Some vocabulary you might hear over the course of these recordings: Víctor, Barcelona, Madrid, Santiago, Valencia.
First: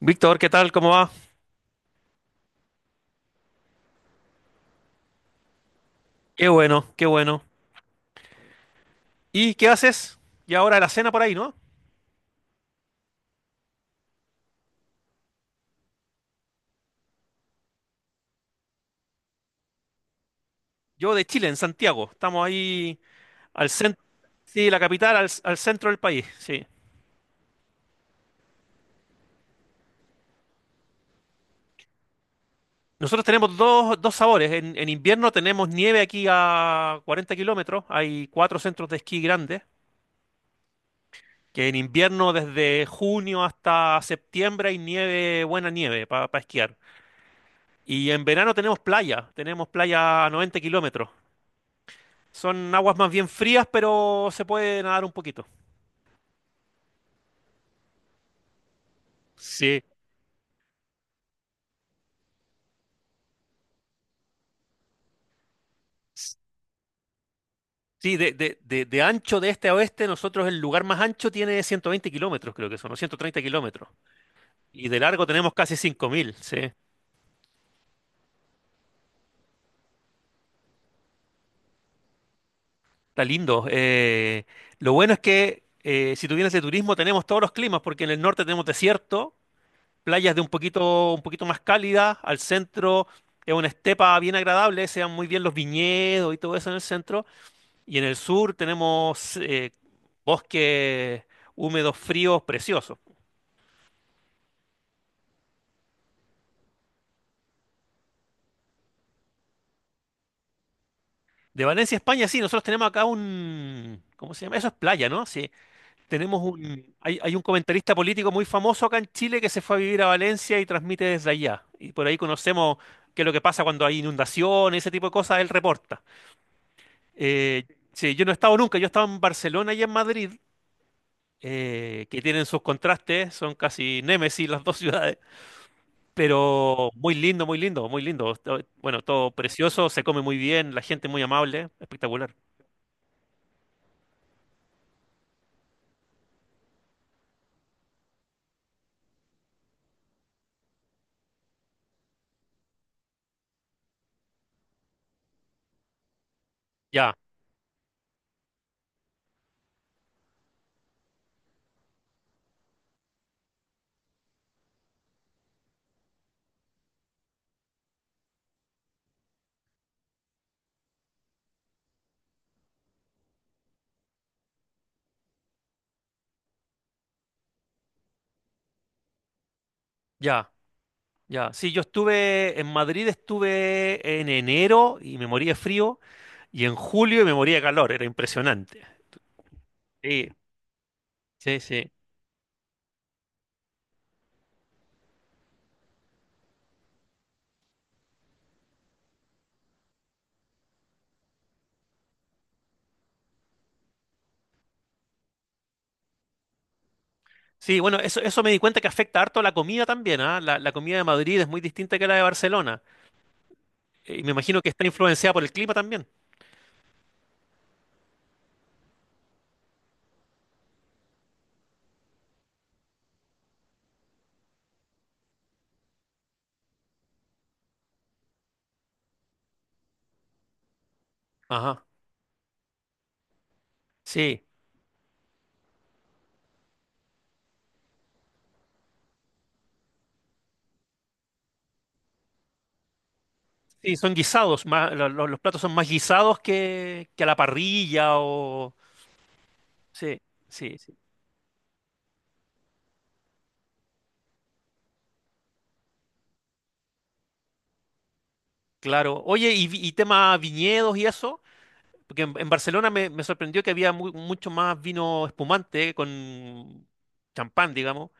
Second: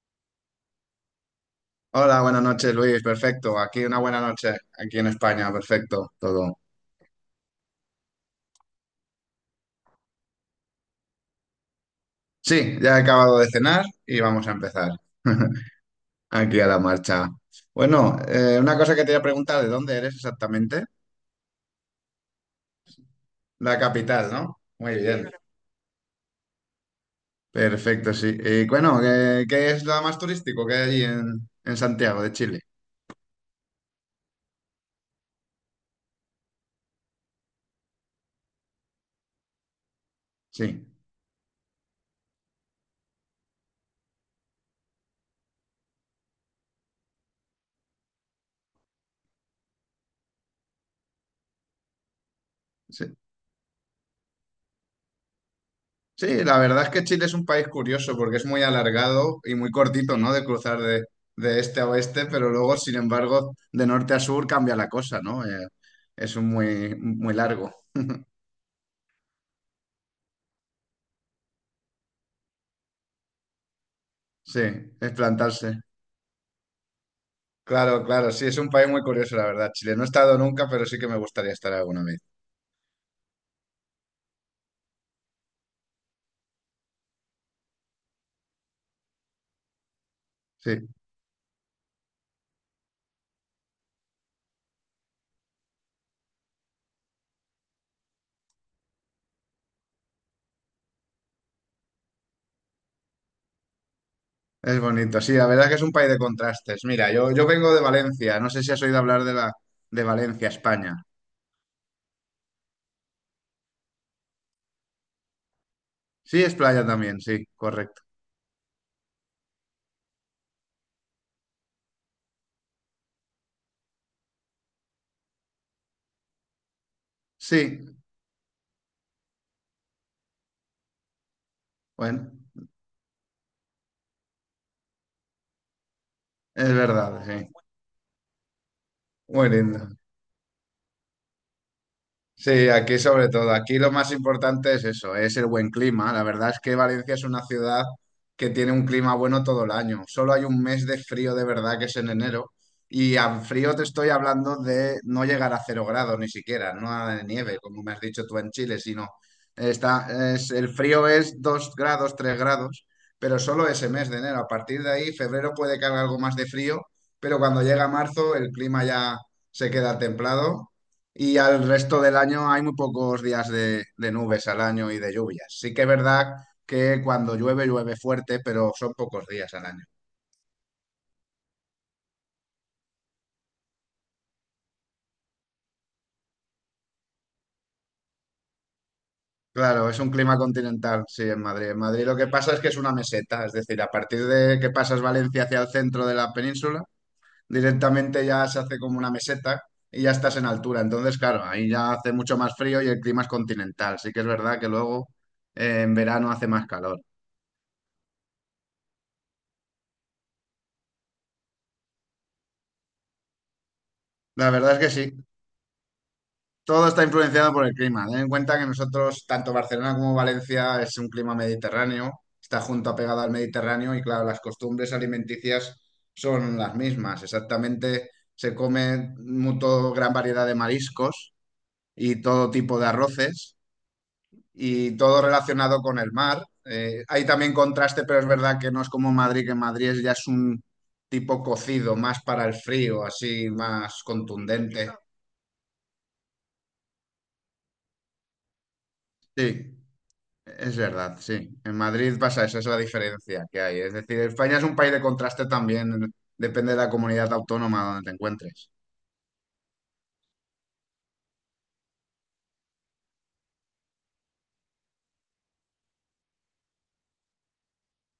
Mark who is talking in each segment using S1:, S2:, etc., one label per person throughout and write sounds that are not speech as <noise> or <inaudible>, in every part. S1: Víctor, ¿qué tal? ¿Cómo va?
S2: Hola, buenas noches, Luis. Perfecto. Aquí una buena noche, aquí en España. Perfecto,
S1: Qué
S2: todo.
S1: bueno, qué bueno. ¿Y qué haces? Y ahora la cena por ahí, ¿no?
S2: Sí, ya he acabado de cenar y vamos a empezar. <laughs> Aquí a la marcha. Bueno, una cosa que te voy a preguntar, ¿de dónde eres exactamente?
S1: Yo de Chile, en Santiago. Estamos ahí al
S2: La
S1: centro,
S2: capital, ¿no?
S1: sí, la
S2: Muy
S1: capital, al,
S2: bien.
S1: al centro del país, sí.
S2: Perfecto, sí. Y bueno, ¿qué es lo más turístico que hay allí en Santiago de Chile?
S1: Nosotros tenemos dos, dos sabores. En invierno tenemos nieve aquí a 40 kilómetros. Hay cuatro centros de esquí grandes,
S2: Sí,
S1: que en invierno desde junio hasta septiembre hay nieve, buena nieve para esquiar. Y en verano tenemos playa a 90 kilómetros. Son aguas más
S2: sí.
S1: bien frías, pero se puede nadar un poquito.
S2: Sí, la verdad es que Chile es un país curioso porque es muy alargado y muy
S1: Sí,
S2: cortito, ¿no? De cruzar de este a oeste, pero luego, sin embargo, de norte a sur cambia la cosa, ¿no? Es un muy, muy largo,
S1: sí, de ancho de este a oeste, nosotros el lugar más ancho tiene 120 kilómetros, creo que son, o 130 kilómetros.
S2: sí,
S1: Y de
S2: es
S1: largo tenemos
S2: plantarse.
S1: casi 5.000. Sí.
S2: Claro, claro, sí, es un país muy curioso, la verdad, Chile. No he estado nunca, pero sí que me gustaría estar alguna vez.
S1: Está lindo. Lo bueno es que si tú vienes de turismo tenemos todos los climas, porque en el norte tenemos desierto, playas de
S2: Sí,
S1: un poquito más cálidas, al centro es una estepa bien agradable, se dan muy bien los viñedos y todo eso en el centro. Y en el sur tenemos bosques húmedos, fríos, preciosos.
S2: es bonito. Sí, la verdad es que es un país de contrastes. Mira, yo vengo de Valencia, no sé si has oído hablar de Valencia, España.
S1: De Valencia, España, sí, nosotros tenemos acá un... ¿Cómo se llama? Eso es playa, ¿no? Sí. Tenemos
S2: Sí, es playa
S1: un... Hay,
S2: también,
S1: hay un
S2: sí,
S1: comentarista
S2: correcto.
S1: político muy famoso acá en Chile que se fue a vivir a Valencia y transmite desde allá. Y por ahí conocemos qué es lo que pasa cuando hay inundaciones, ese tipo de cosas, él reporta. Eh,
S2: Sí,
S1: sí, yo no he estado nunca, yo he estado en Barcelona y en Madrid, que
S2: bueno,
S1: tienen sus contrastes, son casi némesis las dos ciudades.
S2: es
S1: Pero muy
S2: verdad,
S1: lindo,
S2: sí.
S1: muy lindo, muy lindo. Bueno, todo
S2: Muy lindo.
S1: precioso, se come muy bien, la gente muy amable, espectacular.
S2: Sí, aquí sobre todo. Aquí lo más importante es eso, es el buen clima. La verdad es que Valencia es una ciudad que tiene un clima bueno todo el año. Solo hay un mes de frío de verdad que es en enero. Y al frío te estoy hablando de no llegar a 0 grados ni siquiera, no
S1: Ya,
S2: a de nieve, como me has dicho tú en Chile, sino el frío es 2 grados, 3 grados, pero solo ese mes de enero. A partir de ahí, febrero puede que haga algo más de frío, pero cuando llega marzo el clima ya se queda templado y al resto del año hay muy pocos días de nubes al año y de lluvias. Sí que es verdad que cuando llueve, llueve fuerte, pero son pocos días al año.
S1: ya, ya. Sí, yo estuve en Madrid, estuve en enero y me moría de frío, y en julio y me moría de calor, era impresionante.
S2: Claro, es un
S1: Sí,
S2: clima continental, sí, en
S1: sí,
S2: Madrid. En
S1: sí.
S2: Madrid lo que pasa es que es una meseta, es decir, a partir de que pasas Valencia hacia el centro de la península, directamente ya se hace como una meseta y ya estás en altura. Entonces, claro, ahí ya hace mucho más frío y el clima es continental. Sí que es verdad que luego en verano hace más calor.
S1: Sí, bueno, eso me di cuenta que afecta harto la comida también, ¿ah? La comida de Madrid es muy distinta que la de Barcelona. Y me
S2: La
S1: imagino que
S2: verdad
S1: está
S2: es que sí.
S1: influenciada por el clima también.
S2: Todo está influenciado por el clima. Ten en cuenta que nosotros, tanto Barcelona como Valencia, es un clima mediterráneo, está junto a pegado al Mediterráneo y claro, las costumbres alimenticias son las mismas. Exactamente, se come gran variedad de mariscos
S1: Ajá.
S2: y todo tipo de arroces
S1: Sí,
S2: y todo relacionado con el mar. Hay también contraste, pero es verdad que no es como Madrid, que en Madrid ya es un tipo cocido, más para el frío, así,
S1: sí,
S2: más
S1: son guisados,
S2: contundente.
S1: más, los platos son más guisados que a la parrilla o...
S2: Sí.
S1: Sí,
S2: Es
S1: sí, sí,
S2: verdad, sí. En Madrid pasa eso, es la diferencia que hay. Es decir, España es un país de contraste también, depende de la comunidad autónoma donde te encuentres.
S1: claro. Oye, y tema viñedos y eso, porque en Barcelona me sorprendió que había mucho más vino espumante con champán, digamos.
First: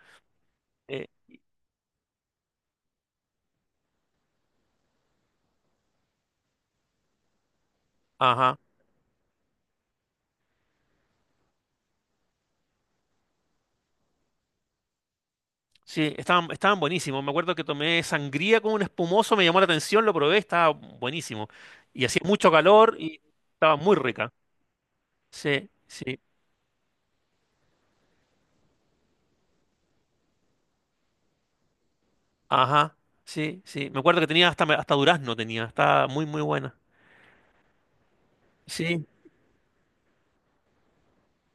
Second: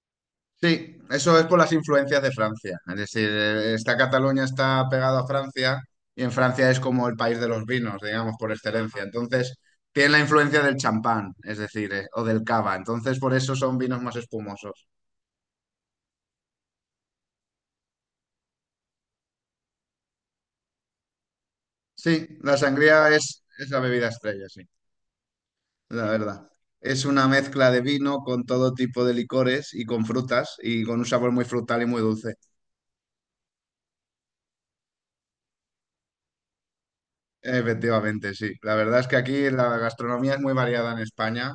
S2: Sí,
S1: Eh,
S2: eso es por las influencias de Francia. Es decir, esta Cataluña está pegada a Francia y en Francia es como el país de los vinos, digamos, por
S1: ajá,
S2: excelencia. Entonces, tiene la influencia del champán, es decir, o del cava. Entonces, por eso son vinos más espumosos.
S1: sí, estaban buenísimos. Me acuerdo que tomé sangría con un espumoso, me llamó la atención, lo probé, estaba buenísimo. Y hacía
S2: Sí,
S1: mucho
S2: la
S1: calor
S2: sangría
S1: y
S2: es
S1: estaba
S2: la
S1: muy
S2: bebida
S1: rica.
S2: estrella, sí,
S1: Sí,
S2: la
S1: sí.
S2: verdad. Es una mezcla de vino con todo tipo de licores y con frutas y con un sabor muy frutal y muy dulce.
S1: Ajá, sí, sí. Me acuerdo que tenía hasta durazno tenía, está muy, muy buena.
S2: Efectivamente, sí. La verdad
S1: Sí,
S2: es que aquí la gastronomía es muy variada en España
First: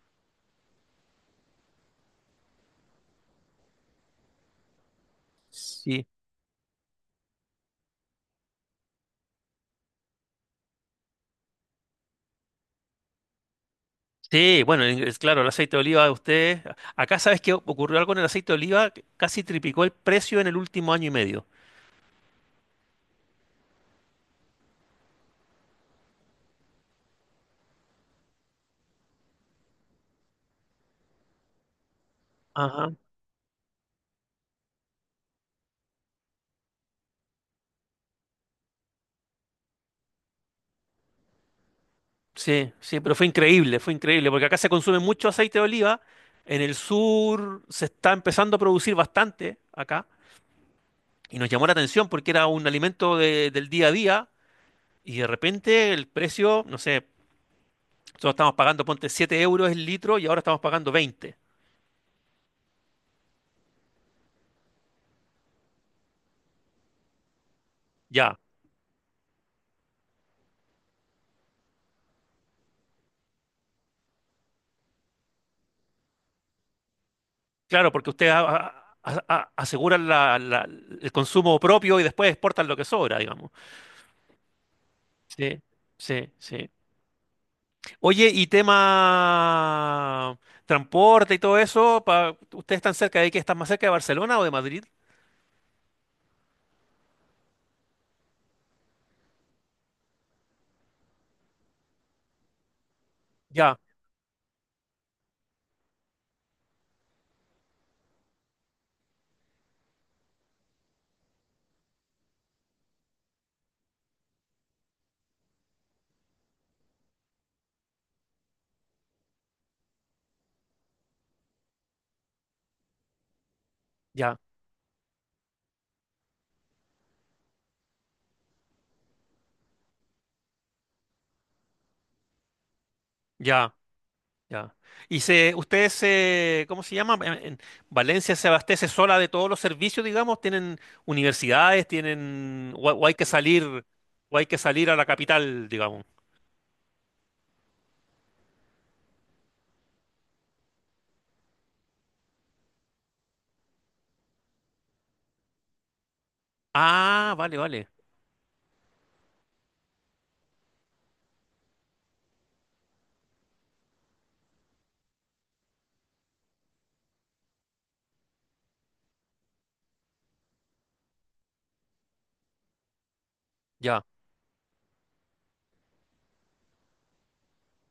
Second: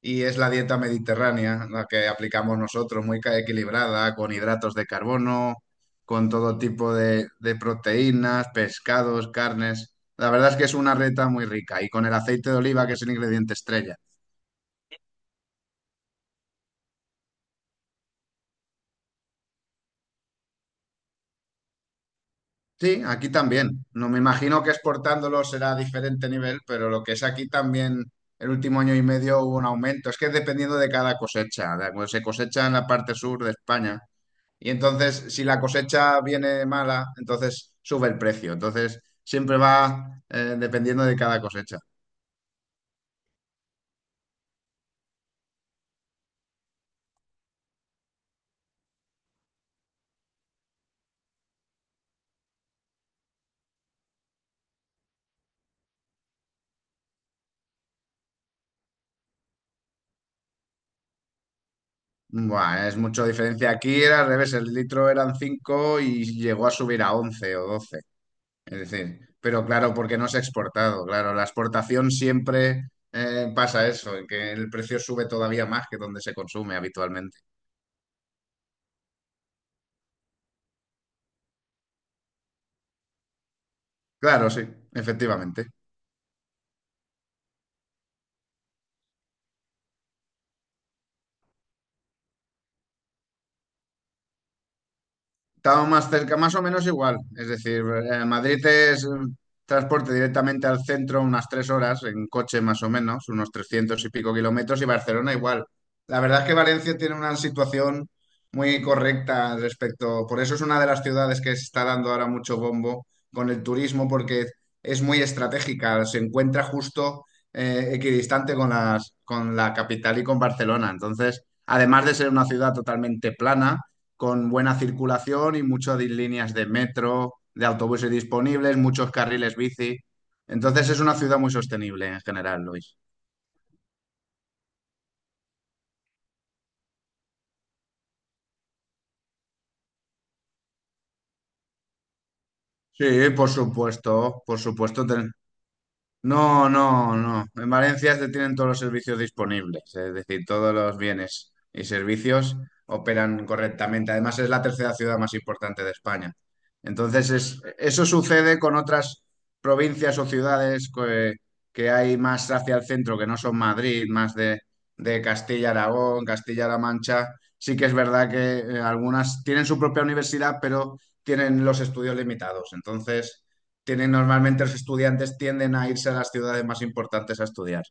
S2: y es la dieta mediterránea la que aplicamos nosotros, muy equilibrada, con hidratos de carbono,
S1: sí.
S2: con todo tipo de proteínas, pescados, carnes. La verdad es que es una reta muy rica y con el aceite de oliva, que es el ingrediente estrella.
S1: Sí, bueno, es claro, el aceite de oliva de ustedes. Acá sabes que ocurrió algo con el aceite de oliva, que casi triplicó el precio en el último año y medio.
S2: Sí, aquí también. No me imagino que exportándolo será diferente nivel, pero lo que es aquí también, el último año y medio hubo un aumento. Es que dependiendo de cada cosecha, de cuando se cosecha en la
S1: Ajá.
S2: parte sur de España. Y entonces, si la cosecha viene mala, entonces sube el precio. Entonces, siempre va dependiendo de cada cosecha.
S1: Sí, sí, pero fue increíble, porque acá se consume mucho aceite de oliva. En el sur se está empezando a producir bastante acá. Y nos llamó la atención porque era un alimento del día a día. Y de repente el precio, no sé. Nosotros estamos pagando, ponte 7 euros el litro y ahora estamos pagando 20.
S2: Buah, es mucha diferencia. Aquí era al revés, el litro eran 5 y llegó a subir a 11 o 12.
S1: Ya,
S2: Es decir, pero claro, porque no se ha exportado, claro, la exportación siempre pasa eso, que el precio sube todavía más que donde se consume habitualmente.
S1: claro, porque ustedes aseguran el consumo propio y después exportan lo que sobra, digamos.
S2: Claro, sí,
S1: Sí,
S2: efectivamente.
S1: sí, sí. Oye, y tema transporte y todo eso, ¿ustedes están cerca de qué? ¿Están más cerca de Barcelona o de Madrid?
S2: Estaba más cerca, más o menos igual. Es decir, Madrid es transporte directamente al centro unas 3 horas, en coche más o menos, unos
S1: Ya,
S2: 300 y pico kilómetros, y Barcelona igual. La verdad es que Valencia tiene una situación muy correcta al respecto. Por eso es una de las ciudades que se está dando ahora mucho bombo con el turismo, porque es muy estratégica, se encuentra justo equidistante con la capital y con Barcelona. Entonces, además de ser una ciudad totalmente plana,
S1: ya,
S2: con buena circulación y muchas líneas de metro, de autobuses disponibles, muchos carriles bici. Entonces es una ciudad muy sostenible en general, Luis.
S1: ya. Ya. Y se, ustedes se, ¿cómo se llama? En Valencia se abastece sola de todos los servicios, digamos, tienen universidades, tienen, o hay que
S2: Sí, por
S1: salir, o
S2: supuesto,
S1: hay que
S2: por
S1: salir a la
S2: supuesto.
S1: capital, digamos.
S2: No, no, no. En Valencia se tienen todos los servicios disponibles, es decir, todos los bienes y servicios operan correctamente. Además, es la tercera ciudad más importante de España. Entonces,
S1: Ah, vale, vale.
S2: eso sucede con otras provincias o ciudades que hay más hacia el centro, que no son Madrid, más de Castilla-Aragón, Castilla-La Mancha. Sí que es verdad que algunas tienen su propia universidad, pero tienen los estudios limitados. Entonces
S1: Ya,
S2: tienen normalmente los estudiantes tienden a irse a las ciudades más importantes a estudiar.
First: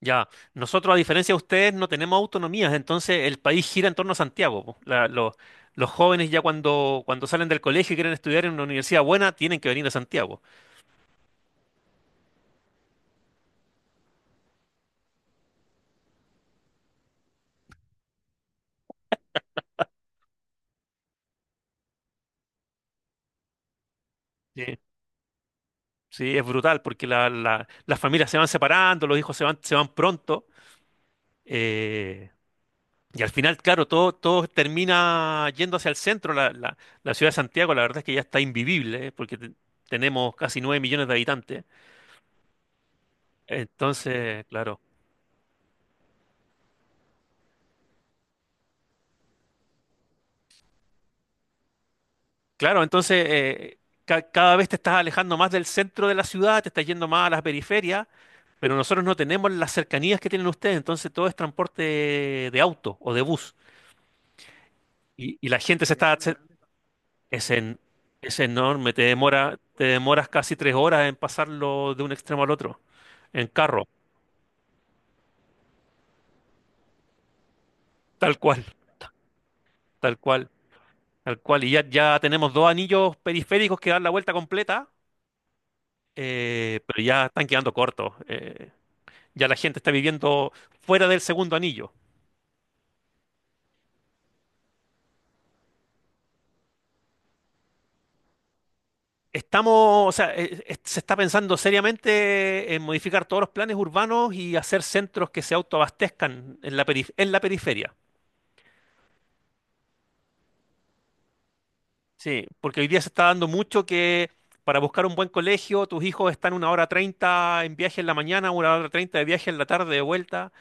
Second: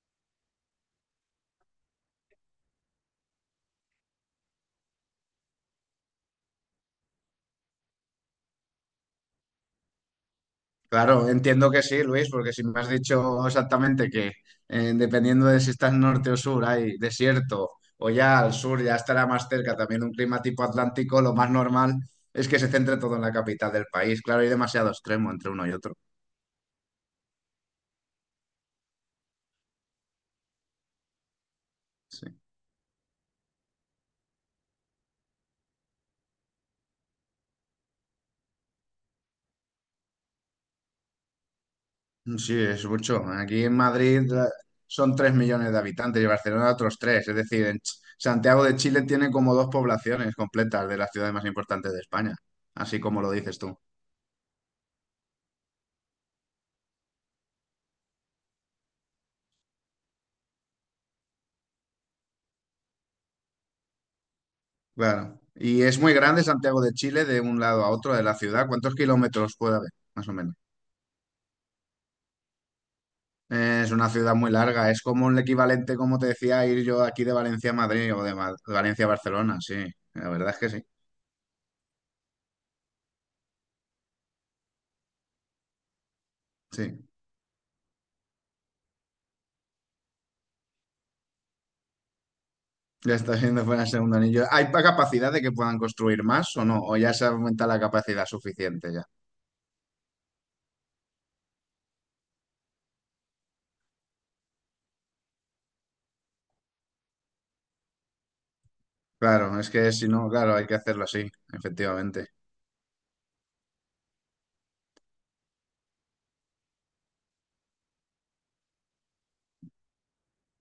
S1: ya. Nosotros, a diferencia de ustedes, no tenemos autonomías, entonces el país gira en torno a Santiago. Po. Los jóvenes ya cuando, salen del colegio y quieren estudiar en una universidad buena, tienen que venir a Santiago.
S2: Claro, entiendo que sí, Luis, porque si me has dicho exactamente que dependiendo de si estás norte o sur hay desierto o ya al sur ya estará más cerca también un clima tipo atlántico, lo más normal es que se centre todo en la capital del país. Claro, hay
S1: Sí,
S2: demasiado extremo entre uno y otro.
S1: sí, es brutal porque las familias se van separando, los hijos se van pronto.
S2: Sí.
S1: Eh, y al final, claro, todo termina yendo hacia el centro. La ciudad de Santiago, la verdad es que ya está invivible, porque tenemos casi 9 millones de habitantes.
S2: Sí, es mucho. Aquí en Madrid
S1: Entonces, claro.
S2: son 3 millones de habitantes y Barcelona otros 3. Es decir, en Santiago de Chile tiene como dos poblaciones completas de las ciudades más importantes de España,
S1: Claro,
S2: así como
S1: entonces
S2: lo dices tú.
S1: cada vez te estás alejando más del centro de la ciudad, te estás yendo más a las periferias, pero nosotros no tenemos las cercanías que tienen ustedes, entonces todo es transporte de auto o de bus. Y,
S2: Claro.
S1: y la
S2: Y
S1: gente se
S2: es muy
S1: está, se-
S2: grande Santiago de Chile de
S1: Es,
S2: un
S1: en-
S2: lado a otro de la
S1: es
S2: ciudad.
S1: enorme,
S2: ¿Cuántos
S1: te
S2: kilómetros
S1: demora,
S2: puede
S1: te
S2: haber,
S1: demoras
S2: más o menos?
S1: casi 3 horas en pasarlo de un extremo al otro, en carro,
S2: Es una ciudad muy larga. Es como el equivalente, como te decía, a ir yo aquí de Valencia a Madrid o de,
S1: tal
S2: Ma-
S1: cual,
S2: de Valencia a Barcelona. Sí,
S1: tal
S2: la
S1: cual,
S2: verdad es que sí.
S1: tal cual. Y ya tenemos dos anillos periféricos que dan la vuelta completa, pero
S2: Sí.
S1: ya están quedando cortos. Ya la gente está viviendo fuera del segundo anillo.
S2: Ya está siendo fuera el segundo anillo. ¿Hay capacidad de que puedan construir más o no? ¿O ya se aumenta la capacidad suficiente ya?
S1: Estamos, o sea, se está pensando seriamente en modificar todos los planes urbanos y hacer centros que se autoabastezcan en la periferia.
S2: Claro, es que si no, claro, hay que hacerlo así, efectivamente.
S1: Sí, porque hoy día se está dando mucho que para buscar un buen colegio, tus hijos están una hora treinta en viaje en la mañana, una hora treinta de viaje en la tarde de vuelta.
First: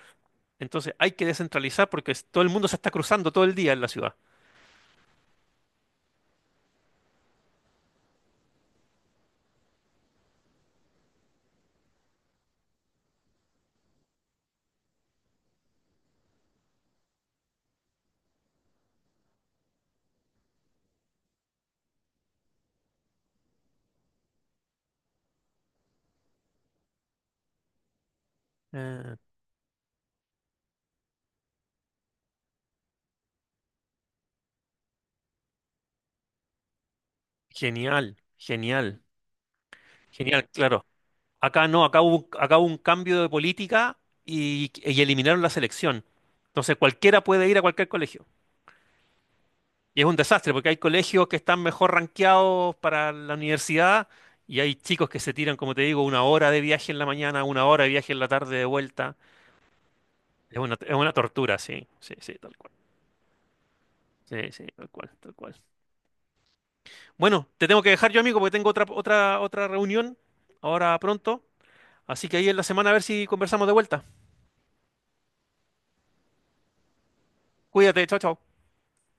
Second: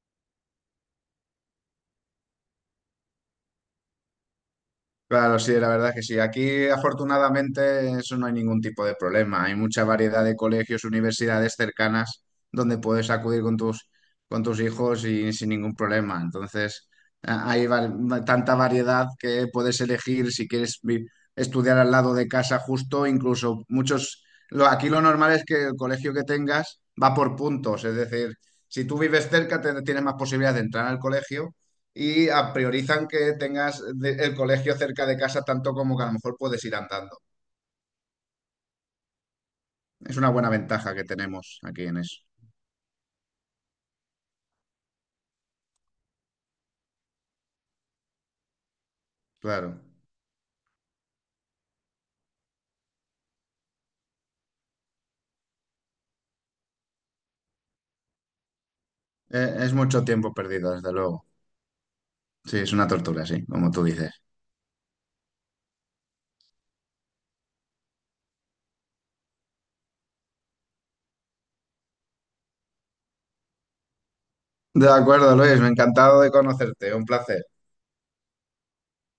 S1: Entonces hay que descentralizar porque todo el mundo se está cruzando todo el día en la ciudad.
S2: Claro, sí, la verdad es que sí. Aquí, afortunadamente, eso no hay ningún tipo de problema. Hay mucha variedad de colegios, universidades cercanas donde puedes acudir con tus hijos y sin ningún problema. Entonces, hay tanta variedad que puedes elegir si quieres estudiar al lado de casa justo, incluso muchos. Aquí lo normal es que el colegio que tengas va por puntos, es decir, si tú
S1: Eh,
S2: vives cerca, tienes más posibilidades de entrar al colegio y priorizan que tengas el colegio cerca de casa tanto como que a lo mejor puedes ir andando.
S1: Genial, genial,
S2: Es una
S1: genial,
S2: buena
S1: claro.
S2: ventaja que tenemos
S1: Acá no,
S2: aquí en
S1: acá
S2: eso.
S1: hubo, acá hubo un cambio de política y eliminaron la selección. Entonces cualquiera puede ir a cualquier colegio.
S2: Claro.
S1: Y es un desastre porque hay colegios que están mejor rankeados para la universidad y hay chicos que se tiran, como te digo, una hora de viaje en la mañana, una hora de viaje en la tarde de vuelta.
S2: Es mucho tiempo
S1: Es
S2: perdido,
S1: una,
S2: desde
S1: es una
S2: luego.
S1: tortura, sí, sí, sí, tal
S2: Sí,
S1: cual.
S2: es una tortura, sí, como tú dices.
S1: Sí, sí, tal cual, tal cual. Bueno, te tengo que dejar yo, amigo, porque tengo otra reunión ahora pronto. Así que ahí en la semana a ver si conversamos de vuelta.
S2: De acuerdo, Luis, me ha encantado de conocerte. Un placer.
S1: Cuídate, chao, chao.